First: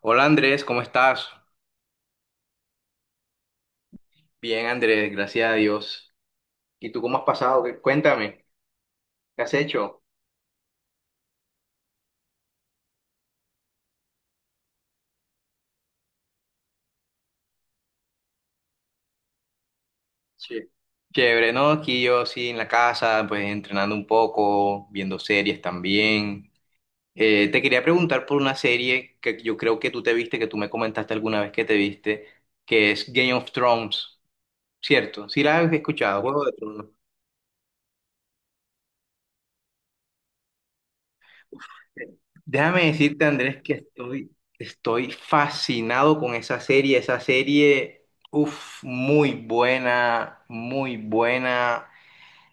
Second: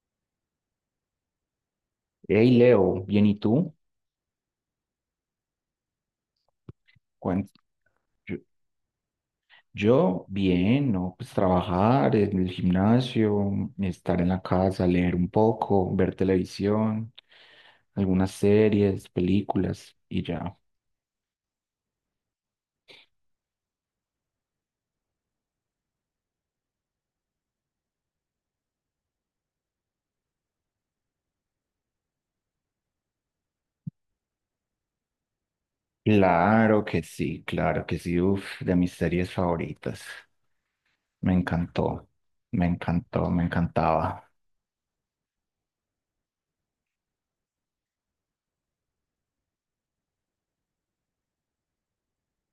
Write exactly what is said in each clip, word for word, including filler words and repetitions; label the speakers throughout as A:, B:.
A: Hola Andrés, ¿cómo estás?
B: Hey Leo, bien, ¿y tú?
A: Bien Andrés, gracias a Dios. ¿Y tú cómo has
B: Cuen-
A: pasado? ¿Qué-
B: Yo,
A: Cuéntame, ¿qué has hecho?
B: yo, bien, ¿no? Pues trabajar en el gimnasio, estar en la casa, leer un poco, ver televisión, algunas series, películas y ya.
A: Sí. Chévere, ¿no? Aquí yo sí en la casa, pues entrenando un poco, viendo series también. Eh, te quería preguntar por una serie que yo creo que tú te viste, que tú me comentaste alguna vez que te viste, que es Game of Thrones, ¿cierto? Sí, la has escuchado, Juego de
B: Claro
A: Tronos.
B: que sí, claro que sí, uf, de mis series favoritas. Me encantó, me
A: Déjame decirte,
B: encantó, me
A: Andrés, que estoy,
B: encantaba.
A: estoy fascinado con esa serie. Esa serie, uff, muy buena, muy buena.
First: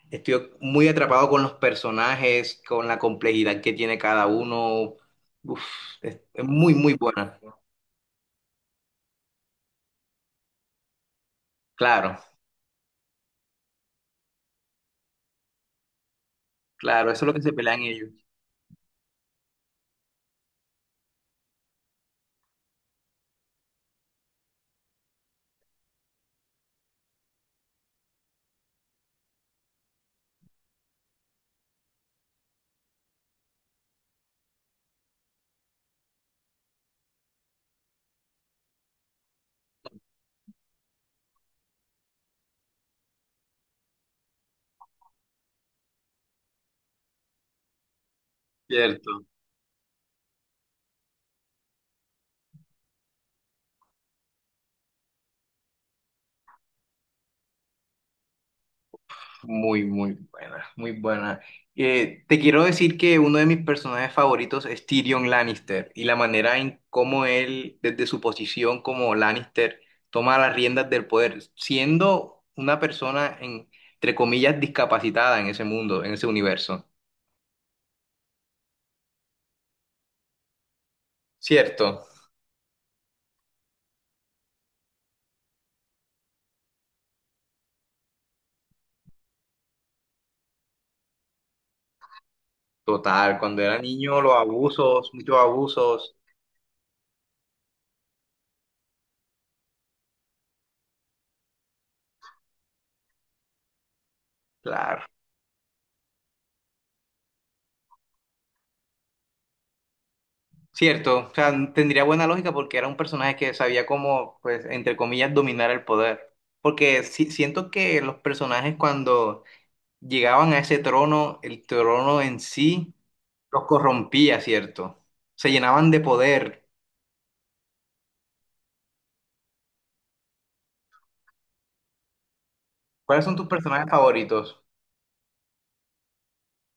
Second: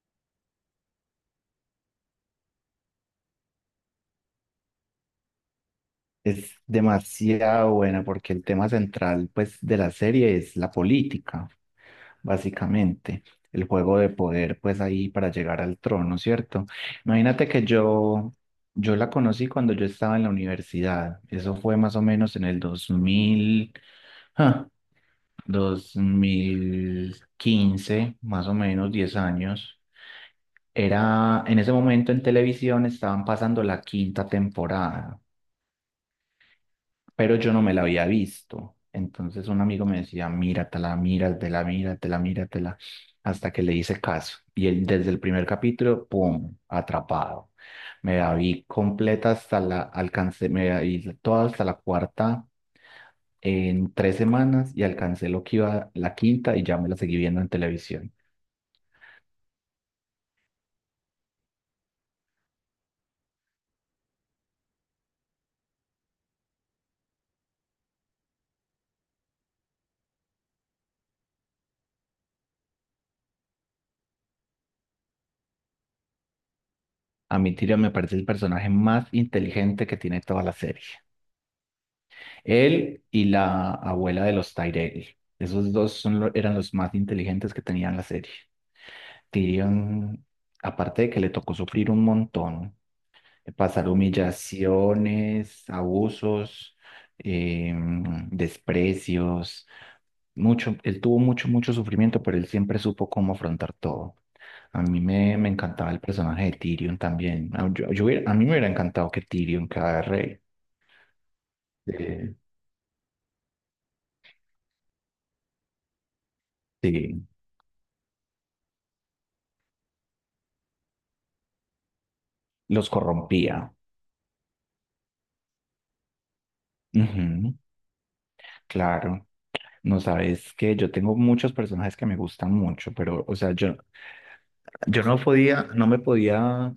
A: Estoy muy atrapado con los personajes, con la complejidad que tiene cada uno. Uf, es, es
B: Es
A: muy, muy buena.
B: demasiado buena porque el tema central, pues, de la serie es la política,
A: Claro,
B: básicamente. El juego de poder, pues ahí para llegar al trono, ¿cierto?
A: claro, eso es lo que
B: Imagínate
A: se
B: que
A: pelean ellos,
B: yo, yo la conocí cuando yo estaba en la universidad. Eso fue más o menos en el 2000, ah, dos mil quince, más o menos diez años. Era, en ese momento en televisión estaban pasando la quinta temporada, pero yo no me la había visto. Entonces un amigo me decía, míratela, míratela, míratela, míratela, hasta que le hice caso. Y él, desde el primer capítulo, ¡pum!, atrapado. Me la vi
A: ¿cierto?
B: completa hasta la, alcancé, me la vi toda hasta la cuarta en tres semanas y alcancé lo que iba la quinta y ya me la seguí viendo en televisión.
A: Muy, muy buena, muy buena. Eh, te quiero decir que uno de mis personajes favoritos es Tyrion Lannister y la manera en cómo él, desde su posición como Lannister, toma las riendas del poder, siendo una persona, en- entre comillas, discapacitada en ese mundo, en ese universo.
B: A mi Tyrion me parece el personaje más inteligente que tiene toda la serie.
A: ¿Cierto?
B: Él y la abuela de los Tyrell. Esos dos son lo- eran los más inteligentes que tenían la serie. Tyrion, aparte de que le tocó sufrir un montón,
A: Total,
B: eh,
A: cuando era
B: pasar
A: niño, los abusos, muchos
B: humillaciones,
A: abusos,
B: abusos, em, desprecios, mucho, él tuvo mucho, mucho sufrimiento, pero él siempre supo cómo afrontar todo. A mí
A: claro.
B: me, me encantaba el personaje de Tyrion también. A, yo- yo hubiera- a mí me hubiera encantado que Tyrion, cada rey.
A: Cierto, o sea, tendría buena
B: eh,
A: lógica porque era un personaje que sabía cómo, pues, entre comillas, dominar el poder. Porque
B: sí,
A: si- siento que los personajes cuando llegaban a ese trono, el trono en
B: los
A: sí los
B: corrompía.
A: corrompía, ¿cierto? Se llenaban de poder.
B: Ujú, claro. No sabes que yo tengo muchos personajes que me gustan mucho,
A: ¿Cuáles
B: pero, o
A: son tus
B: sea, yo,
A: personajes favoritos?
B: yo no podía, no me podía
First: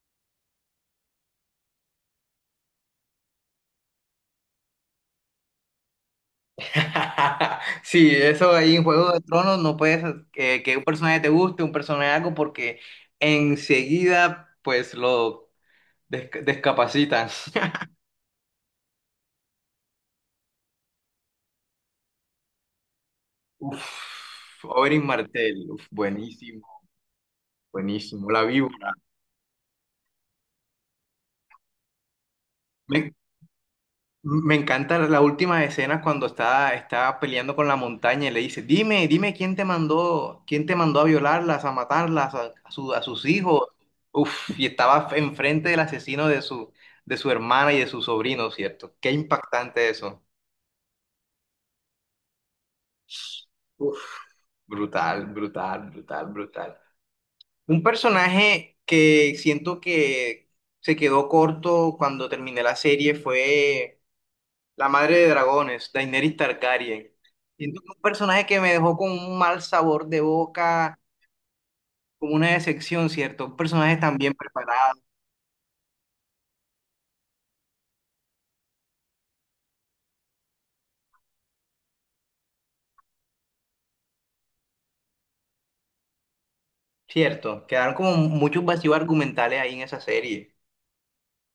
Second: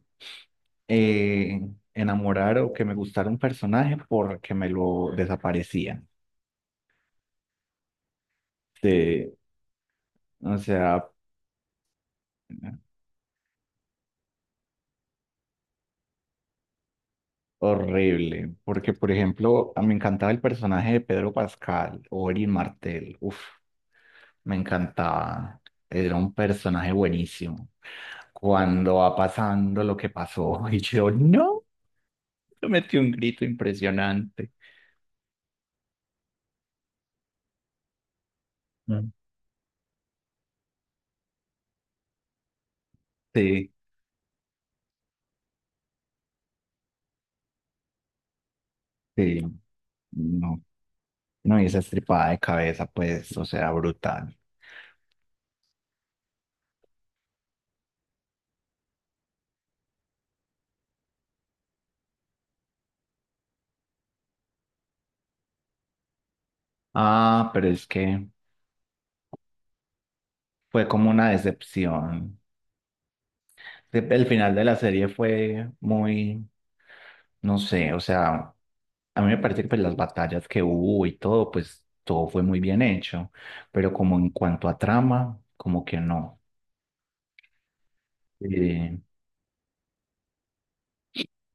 B: eh, enamorar o que me gustara un personaje porque me lo desaparecían.
A: Sí, eso ahí en Juego de
B: De,
A: Tronos no puedes
B: o
A: eh, que un
B: sea,
A: personaje te guste, un personaje algo, porque enseguida, pues, lo desca- descapacitan.
B: horrible. Porque, por ejemplo, a- me encantaba el personaje de Pedro Pascal o Erin Martel. Uf. Me
A: Uf, Oberyn
B: encantaba.
A: Martell, uf,
B: Era un
A: buenísimo,
B: personaje buenísimo.
A: buenísimo. La víbora.
B: Cuando va pasando lo que pasó, y yo, no, yo metí un
A: Me,
B: grito impresionante.
A: me encanta la última escena cuando está, está peleando con la montaña y le dice, dime,
B: Mm.
A: dime quién te mandó, quién te mandó a violarlas, a matarlas, a, a su- a sus hijos.
B: Sí,
A: Uf, y estaba enfrente del asesino de su, de su hermana y de su sobrino, ¿cierto? Qué
B: sí,
A: impactante eso.
B: no, no, y esa estripada de cabeza, pues, o sea,
A: Uf,
B: brutal.
A: brutal, brutal, brutal, brutal. Un personaje que siento que se quedó corto cuando terminé la serie fue la madre de dragones, Daenerys Targaryen.
B: Ah, pero
A: Siento
B: es
A: que un
B: que
A: personaje que me dejó con un mal sabor de
B: fue
A: boca,
B: como una
A: como
B: decepción.
A: una decepción, ¿cierto? Un personaje tan
B: El
A: bien
B: final de la
A: preparado,
B: serie fue muy, no sé, o sea, a mí me parece que pues, las batallas que hubo y todo, pues todo fue muy bien hecho, pero como en cuanto a trama, como que no.
A: ¿cierto? Quedaron como muchos vacíos
B: Eh,
A: argumentales ahí en esa serie.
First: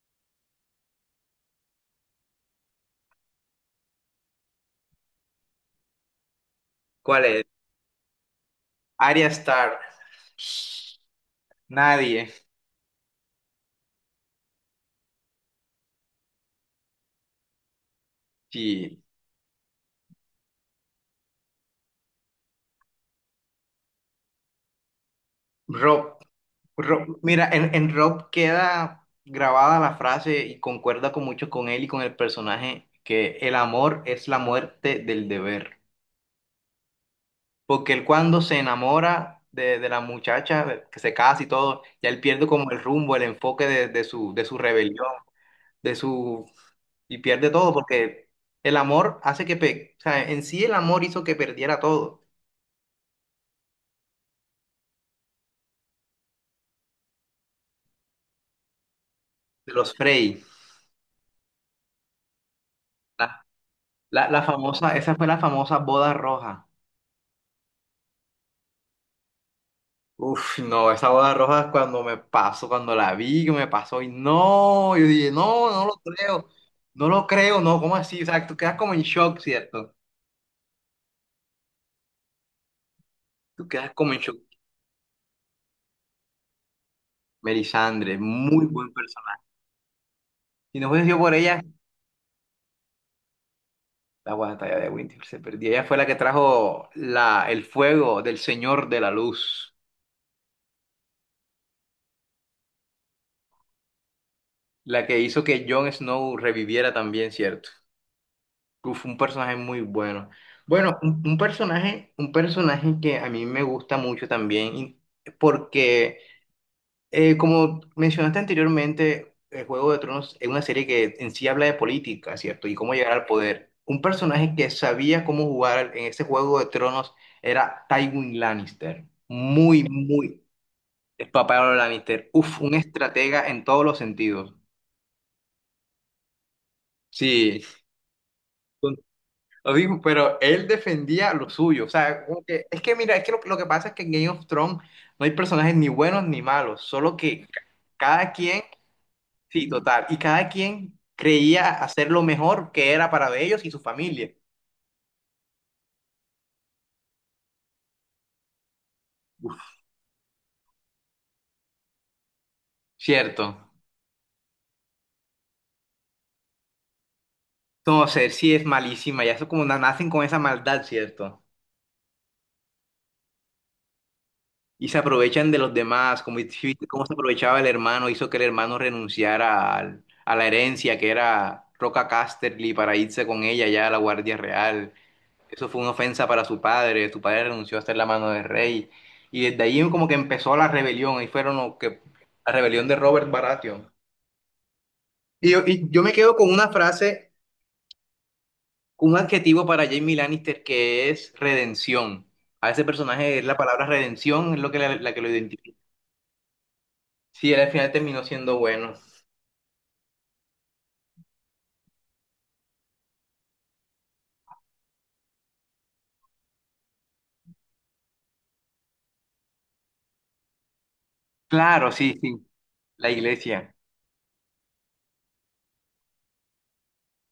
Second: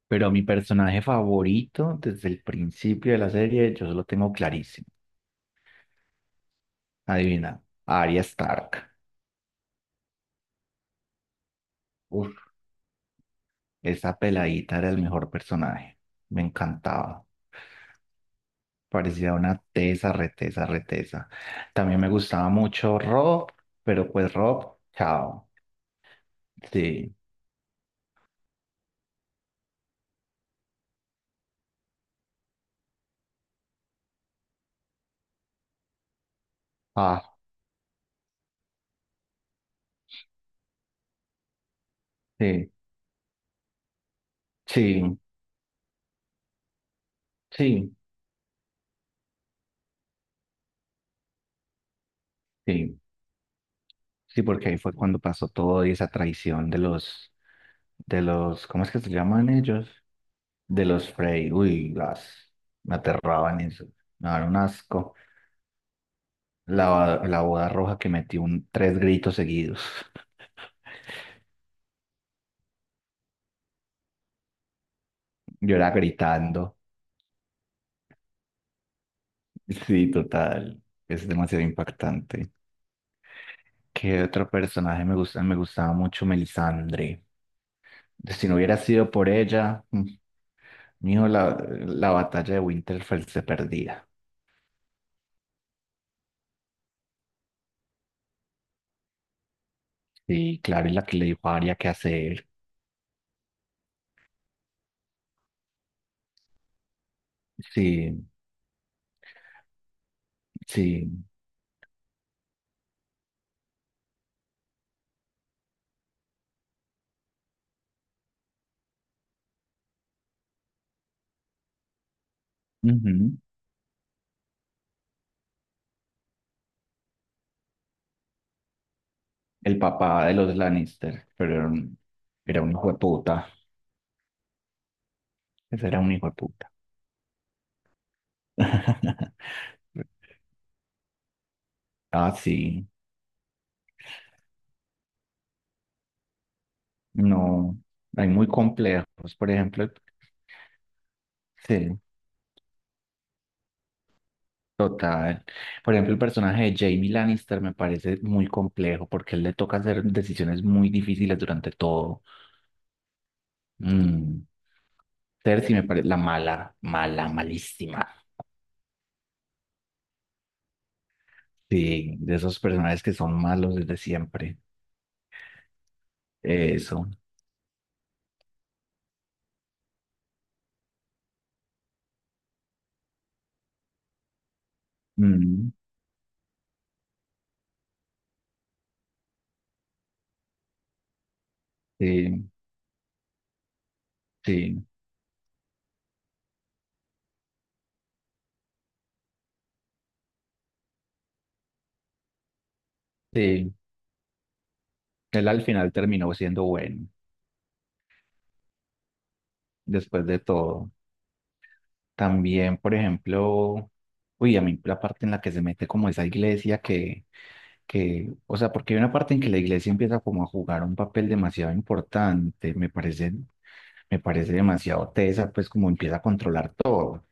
B: pero mi personaje favorito desde el principio de la serie, yo lo tengo clarísimo.
A: ¿Cuál es?
B: Adivina, Arya Stark.
A: Arya Stark. Nadie.
B: Uf, esa peladita era el mejor personaje. Me encantaba.
A: Sí.
B: Parecía una tesa, retesa, retesa. También me gustaba mucho Rob, pero pues Rob, chao.
A: Rob.
B: Sí.
A: Rob- mira, en, en Rob queda grabada la frase y concuerda con mucho con él y con el personaje que el amor es la muerte del deber. Porque él cuando se enamora de, de la muchacha, que se casa y todo, ya él pierde como
B: Sí,
A: el rumbo, el enfoque de, de su, de su rebelión,
B: sí,
A: de su... y pierde todo
B: sí,
A: porque el amor hace que... pe- o sea, en sí el amor hizo que perdiera todo.
B: sí, sí, porque ahí fue cuando pasó todo y esa traición de los, de los, ¿cómo es que se llaman
A: De
B: ellos?
A: los Frey.
B: De los Frey, uy, las, me
A: La,
B: aterraban eso, me
A: la, la
B: daban un
A: famosa,
B: asco.
A: Esa fue la famosa boda roja.
B: La, la boda roja que metí un, tres gritos seguidos,
A: Uf, no, esa boda roja cuando me pasó, cuando la vi, que me pasó y no, yo dije, no,
B: yo
A: no
B: era
A: lo creo,
B: gritando,
A: no lo creo, no, ¿cómo así? O sea, tú quedas como en shock, ¿cierto?
B: sí, total, es demasiado impactante.
A: Tú quedas como en
B: ¿Qué
A: shock.
B: otro personaje me gusta? Me gustaba mucho Melisandre.
A: Melisandre,
B: Si no
A: muy
B: hubiera
A: buen
B: sido por
A: personaje.
B: ella, mm,
A: Si no hubiese sido
B: mijo,
A: por
B: la,
A: ella,
B: la batalla de Winterfell se perdía.
A: la batalla de Winter se perdió. Ella fue la que trajo la, el fuego del Señor de la Luz,
B: Sí, claro, es la que le dijo a Arya qué hacer.
A: la que hizo que Jon Snow reviviera también, ¿cierto?
B: Sí,
A: Uf, un personaje muy bueno. Bueno,
B: sí.
A: un, un personaje, un personaje que a mí me gusta mucho también, y- porque eh, como mencionaste anteriormente, el Juego de Tronos es una serie que en sí habla de política, ¿cierto? Y cómo llegar al
B: Ujú.
A: poder. Un personaje que sabía cómo jugar en ese Juego de Tronos era Tywin Lannister.
B: El
A: Muy,
B: papá de
A: muy
B: los Lannister,
A: El papá
B: pero
A: de
B: era
A: los
B: un,
A: Lannister. Uf,
B: era un
A: un
B: hijo de
A: estratega
B: puta.
A: en todos los sentidos.
B: Ese era un hijo de puta.
A: Sí. Lo dijo, pero él defendía lo suyo. O sea,
B: Ah,
A: como que- es
B: sí.
A: que mira, es que lo, lo que pasa es que en Game of Thrones no hay personajes ni buenos ni malos, solo que ca-
B: No, hay
A: cada
B: muy
A: quien,
B: complejos. Por
A: sí,
B: ejemplo,
A: total, y cada quien creía
B: sí.
A: hacer lo mejor que era para ellos y su familia.
B: Total. Por ejemplo, el personaje de Jaime Lannister me parece muy complejo porque él le toca hacer decisiones muy difíciles durante todo.
A: Cierto.
B: Mm. Cersei me parece la mala, mala, malísima.
A: Entonces, sí es malísima, ya eso como na- nacen con esa maldad, ¿cierto?
B: Sí, de esos personajes que son malos desde siempre.
A: Y se aprovechan de los demás, como dijiste, cómo
B: Eso.
A: se aprovechaba el hermano, hizo que el hermano renunciara al- a la herencia que era Roca Casterly para irse con ella ya a la Guardia Real. Eso
B: Mm.
A: fue una ofensa para su padre, su padre renunció a estar en la mano del rey. Y desde ahí como que empezó la rebelión, ahí fueron los que,
B: Sí,
A: la rebelión de Robert Baratheon.
B: sí,
A: Y yo, y yo me quedo con una frase, con un adjetivo para Jaime Lannister que es redención. A ese personaje es la
B: sí.
A: palabra redención, es lo que la, la que lo
B: Él al
A: identifica.
B: final terminó siendo bueno,
A: Sí, él al final terminó siendo bueno.
B: después de todo. También, por ejemplo, uy, a mí la parte en la que se mete como esa iglesia que que, o sea, porque hay una parte en que la iglesia empieza como a jugar un papel demasiado
A: Claro, sí, sí,
B: importante, me
A: la
B: parece,
A: iglesia.
B: me parece demasiado tesa, pues como empieza a controlar todo.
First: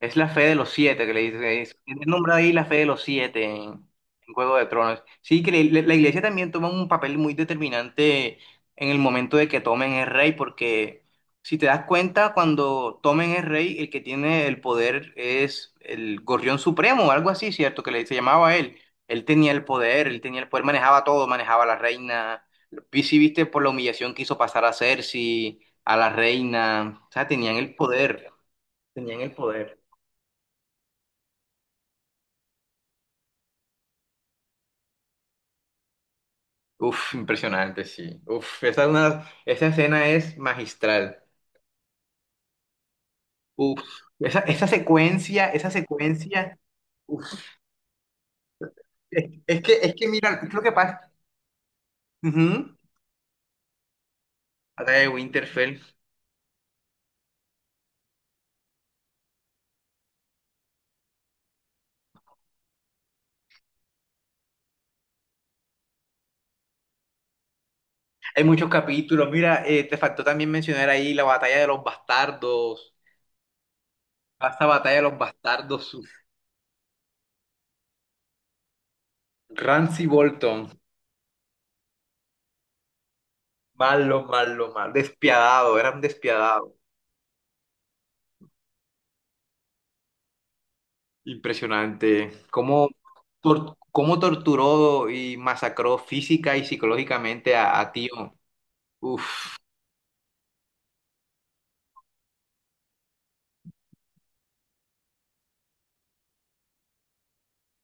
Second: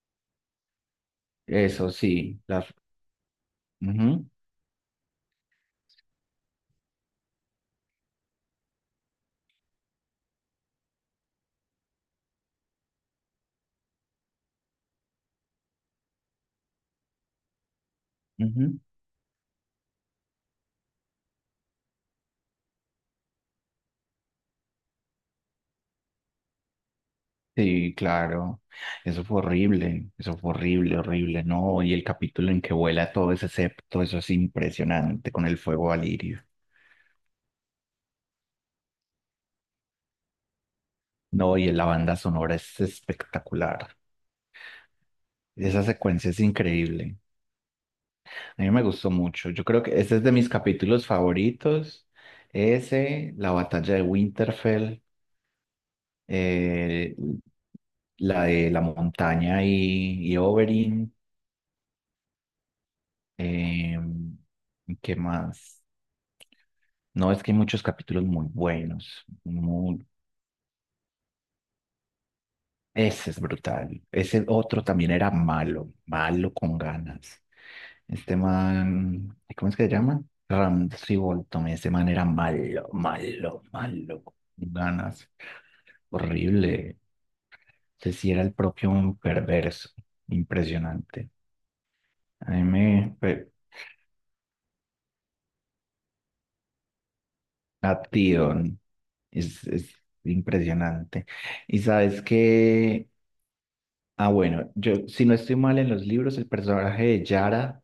A: Es la fe de los siete que le dice. es-
B: Eso
A: Tiene el nombre
B: sí,
A: ahí la
B: las,
A: fe de los siete en,
B: ujú,
A: en Juego de Tronos. Sí, que le- la iglesia también toma un papel muy determinante en el momento de que tomen es rey, porque si te das cuenta, cuando tomen es rey, el que tiene el poder es el Gorrión Supremo o algo así, ¿cierto? Que le, se llamaba él.
B: ujú,
A: Él tenía el poder, él tenía el poder, manejaba todo, manejaba a la reina. Vi si viste por la humillación que hizo pasar a Cersei, a la reina. O sea, tenían el
B: sí,
A: poder,
B: claro,
A: tenían
B: eso
A: el
B: fue
A: poder.
B: horrible, eso fue horrible, horrible, ¿no? Y el capítulo en que vuela todo ese septo, eso es impresionante con el fuego valirio,
A: Uf, impresionante, sí. Uf, esa, una, esa escena es magistral.
B: ¿no? Y la banda sonora es
A: Uf,
B: espectacular,
A: esa, esa secuencia, esa
B: esa secuencia es
A: secuencia.
B: increíble.
A: Uf,
B: A mí me gustó
A: es,
B: mucho.
A: es
B: Yo
A: que,
B: creo
A: es
B: que
A: que
B: ese es de
A: mira,
B: mis
A: es lo que
B: capítulos
A: pasa.
B: favoritos.
A: Ujú.
B: Ese, la batalla de
A: Batalla
B: Winterfell,
A: de Winterfell.
B: eh, la de la montaña y, y Oberyn. eh, ¿Qué más? No, es que hay muchos capítulos
A: Hay
B: muy
A: muchos
B: buenos.
A: capítulos. Mira, eh, te
B: muy-
A: faltó también mencionar ahí la batalla de los bastardos.
B: Ese es brutal. Ese
A: Esta
B: otro
A: batalla de
B: también
A: los
B: era malo,
A: bastardos. Uf.
B: malo con ganas. Este man, ¿cómo es que se
A: Ramsay
B: llama?
A: Bolton.
B: Ramsay Bolton. Ese man era malo, malo,
A: Malo,
B: malo con
A: malo, malo.
B: ganas.
A: Despiadado, era un despiadado.
B: Horrible. Ese sí era el propio un perverso. Impresionante.
A: Impresionante.
B: A mí
A: ¿Cómo,
B: me... pe-
A: tor- cómo torturó y masacró física y psicológicamente a,
B: A
A: a Tío?
B: ti, Don.
A: Uf.
B: Es, es impresionante. Y sabes que. Ah, bueno, yo, si no estoy mal en los libros, el personaje de Yara,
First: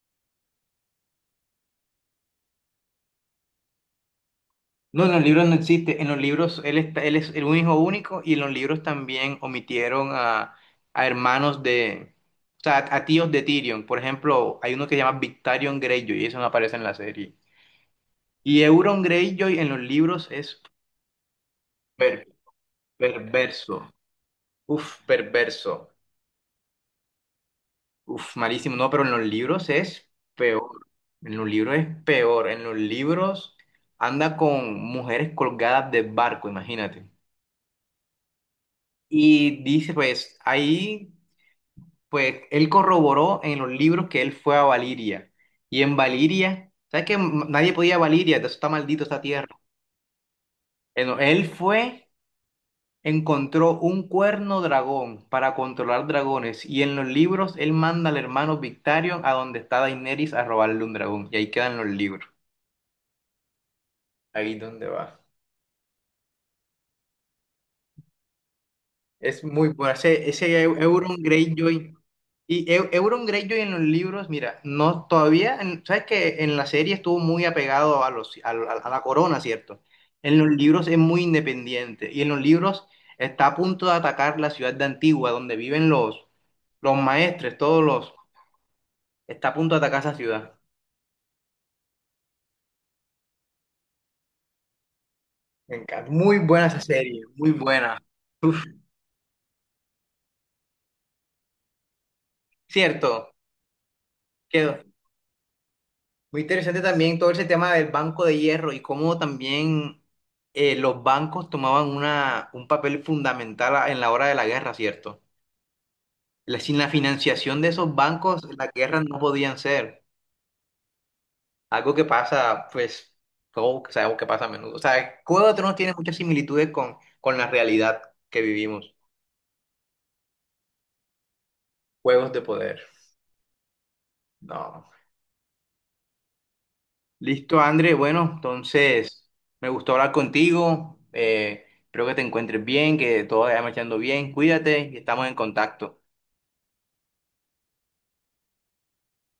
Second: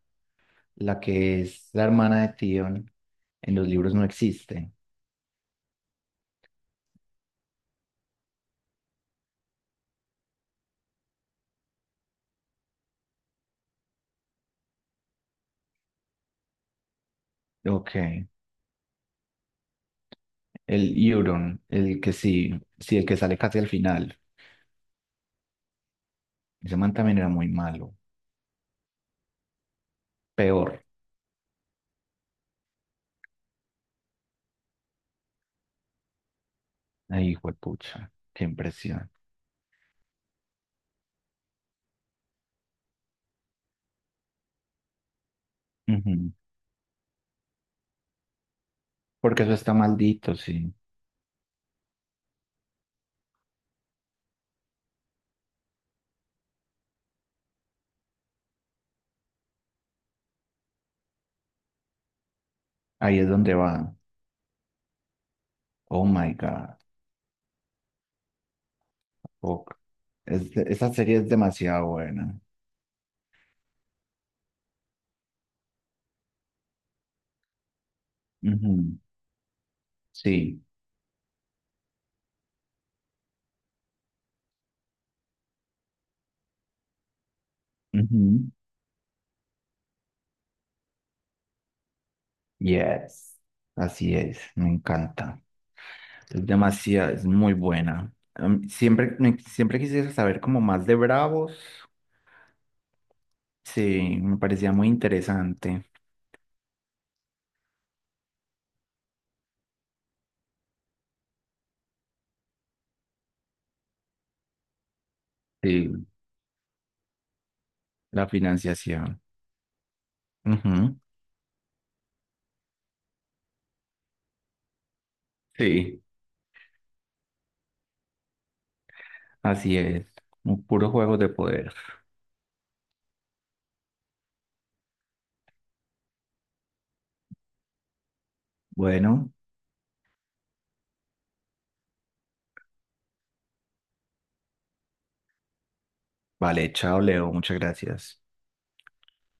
B: la que es la hermana de Tion, en los libros no existe.
A: No, en los libros no existe. En los libros él, está, él es el hijo único y en los libros también omitieron a, a hermanos de... O sea, a tíos de Tyrion. Por ejemplo, hay uno que se llama Victarion Greyjoy y eso no aparece en la serie.
B: Ok.
A: Y Euron Greyjoy en los libros es
B: El Euron, el que
A: per-
B: sí, sí, el que sale casi al
A: perverso.
B: final.
A: Uf, perverso.
B: Ese man también era muy malo.
A: Uf, malísimo, no, pero en los libros es peor.
B: Peor.
A: En los libros es peor. En los libros anda con mujeres colgadas de barco, imagínate.
B: Ay, hijo de pucha. Qué impresión.
A: Y dice, pues, ahí, pues, él corroboró en los libros que él fue a Valiria. Y en
B: Ujú.
A: Valiria, ¿sabes que m- nadie podía ir a Valiria? Eso está maldito esta
B: Porque
A: tierra.
B: eso está maldito, sí.
A: Eh, no, él fue encontró un cuerno dragón para controlar dragones y en los libros él manda al hermano Victarion a donde está Daenerys a robarle un dragón y ahí quedan los libros.
B: Ahí es donde va.
A: Ahí donde va.
B: Oh my God.
A: Es muy
B: Fuck.
A: bueno. Ese, ese
B: Es-
A: Eu-
B: esa
A: Euron
B: serie es demasiado
A: Greyjoy.
B: buena.
A: Y Eu- Euron Greyjoy en los libros, mira, no todavía, en- sabes que en la serie estuvo muy apegado a los a, a- a
B: Ujú,
A: la corona, ¿cierto? En los
B: sí.
A: libros es muy independiente y en los libros está a punto de atacar la ciudad de Antigua, donde viven los los maestres, todos los
B: Ujú,
A: Está a punto de atacar esa ciudad.
B: yes. Así es. Me encanta.
A: Me encanta. Muy
B: Es
A: buena esa
B: demasiado,
A: serie,
B: es
A: muy
B: muy
A: buena.
B: buena.
A: Uf,
B: Em, siempre, me- siempre quisiera saber como más de Bravos.
A: cierto,
B: Sí, me parecía
A: quedó.
B: muy interesante.
A: Muy interesante también todo ese tema del Banco de Hierro y cómo también eh, los bancos tomaban una, un papel fundamental a- en la hora de la guerra, ¿cierto?
B: Sí,
A: La- sin la financiación de esos
B: la
A: bancos, las guerras no
B: financiación.
A: podían ser.
B: Ujú,
A: Algo que pasa, pues, todo que sabemos que pasa a menudo. O sea, Juego de Tronos tiene
B: sí,
A: muchas similitudes con, con la realidad que vivimos.
B: así es. Un puro juego de poder.
A: Juegos de poder. No. Listo, André. Bueno, entonces
B: Bueno,
A: me gustó hablar contigo. Eh, espero que te encuentres bien, que todo vaya marchando bien. Cuídate y estamos en contacto.
B: vale, chao, Leo. Muchas gracias.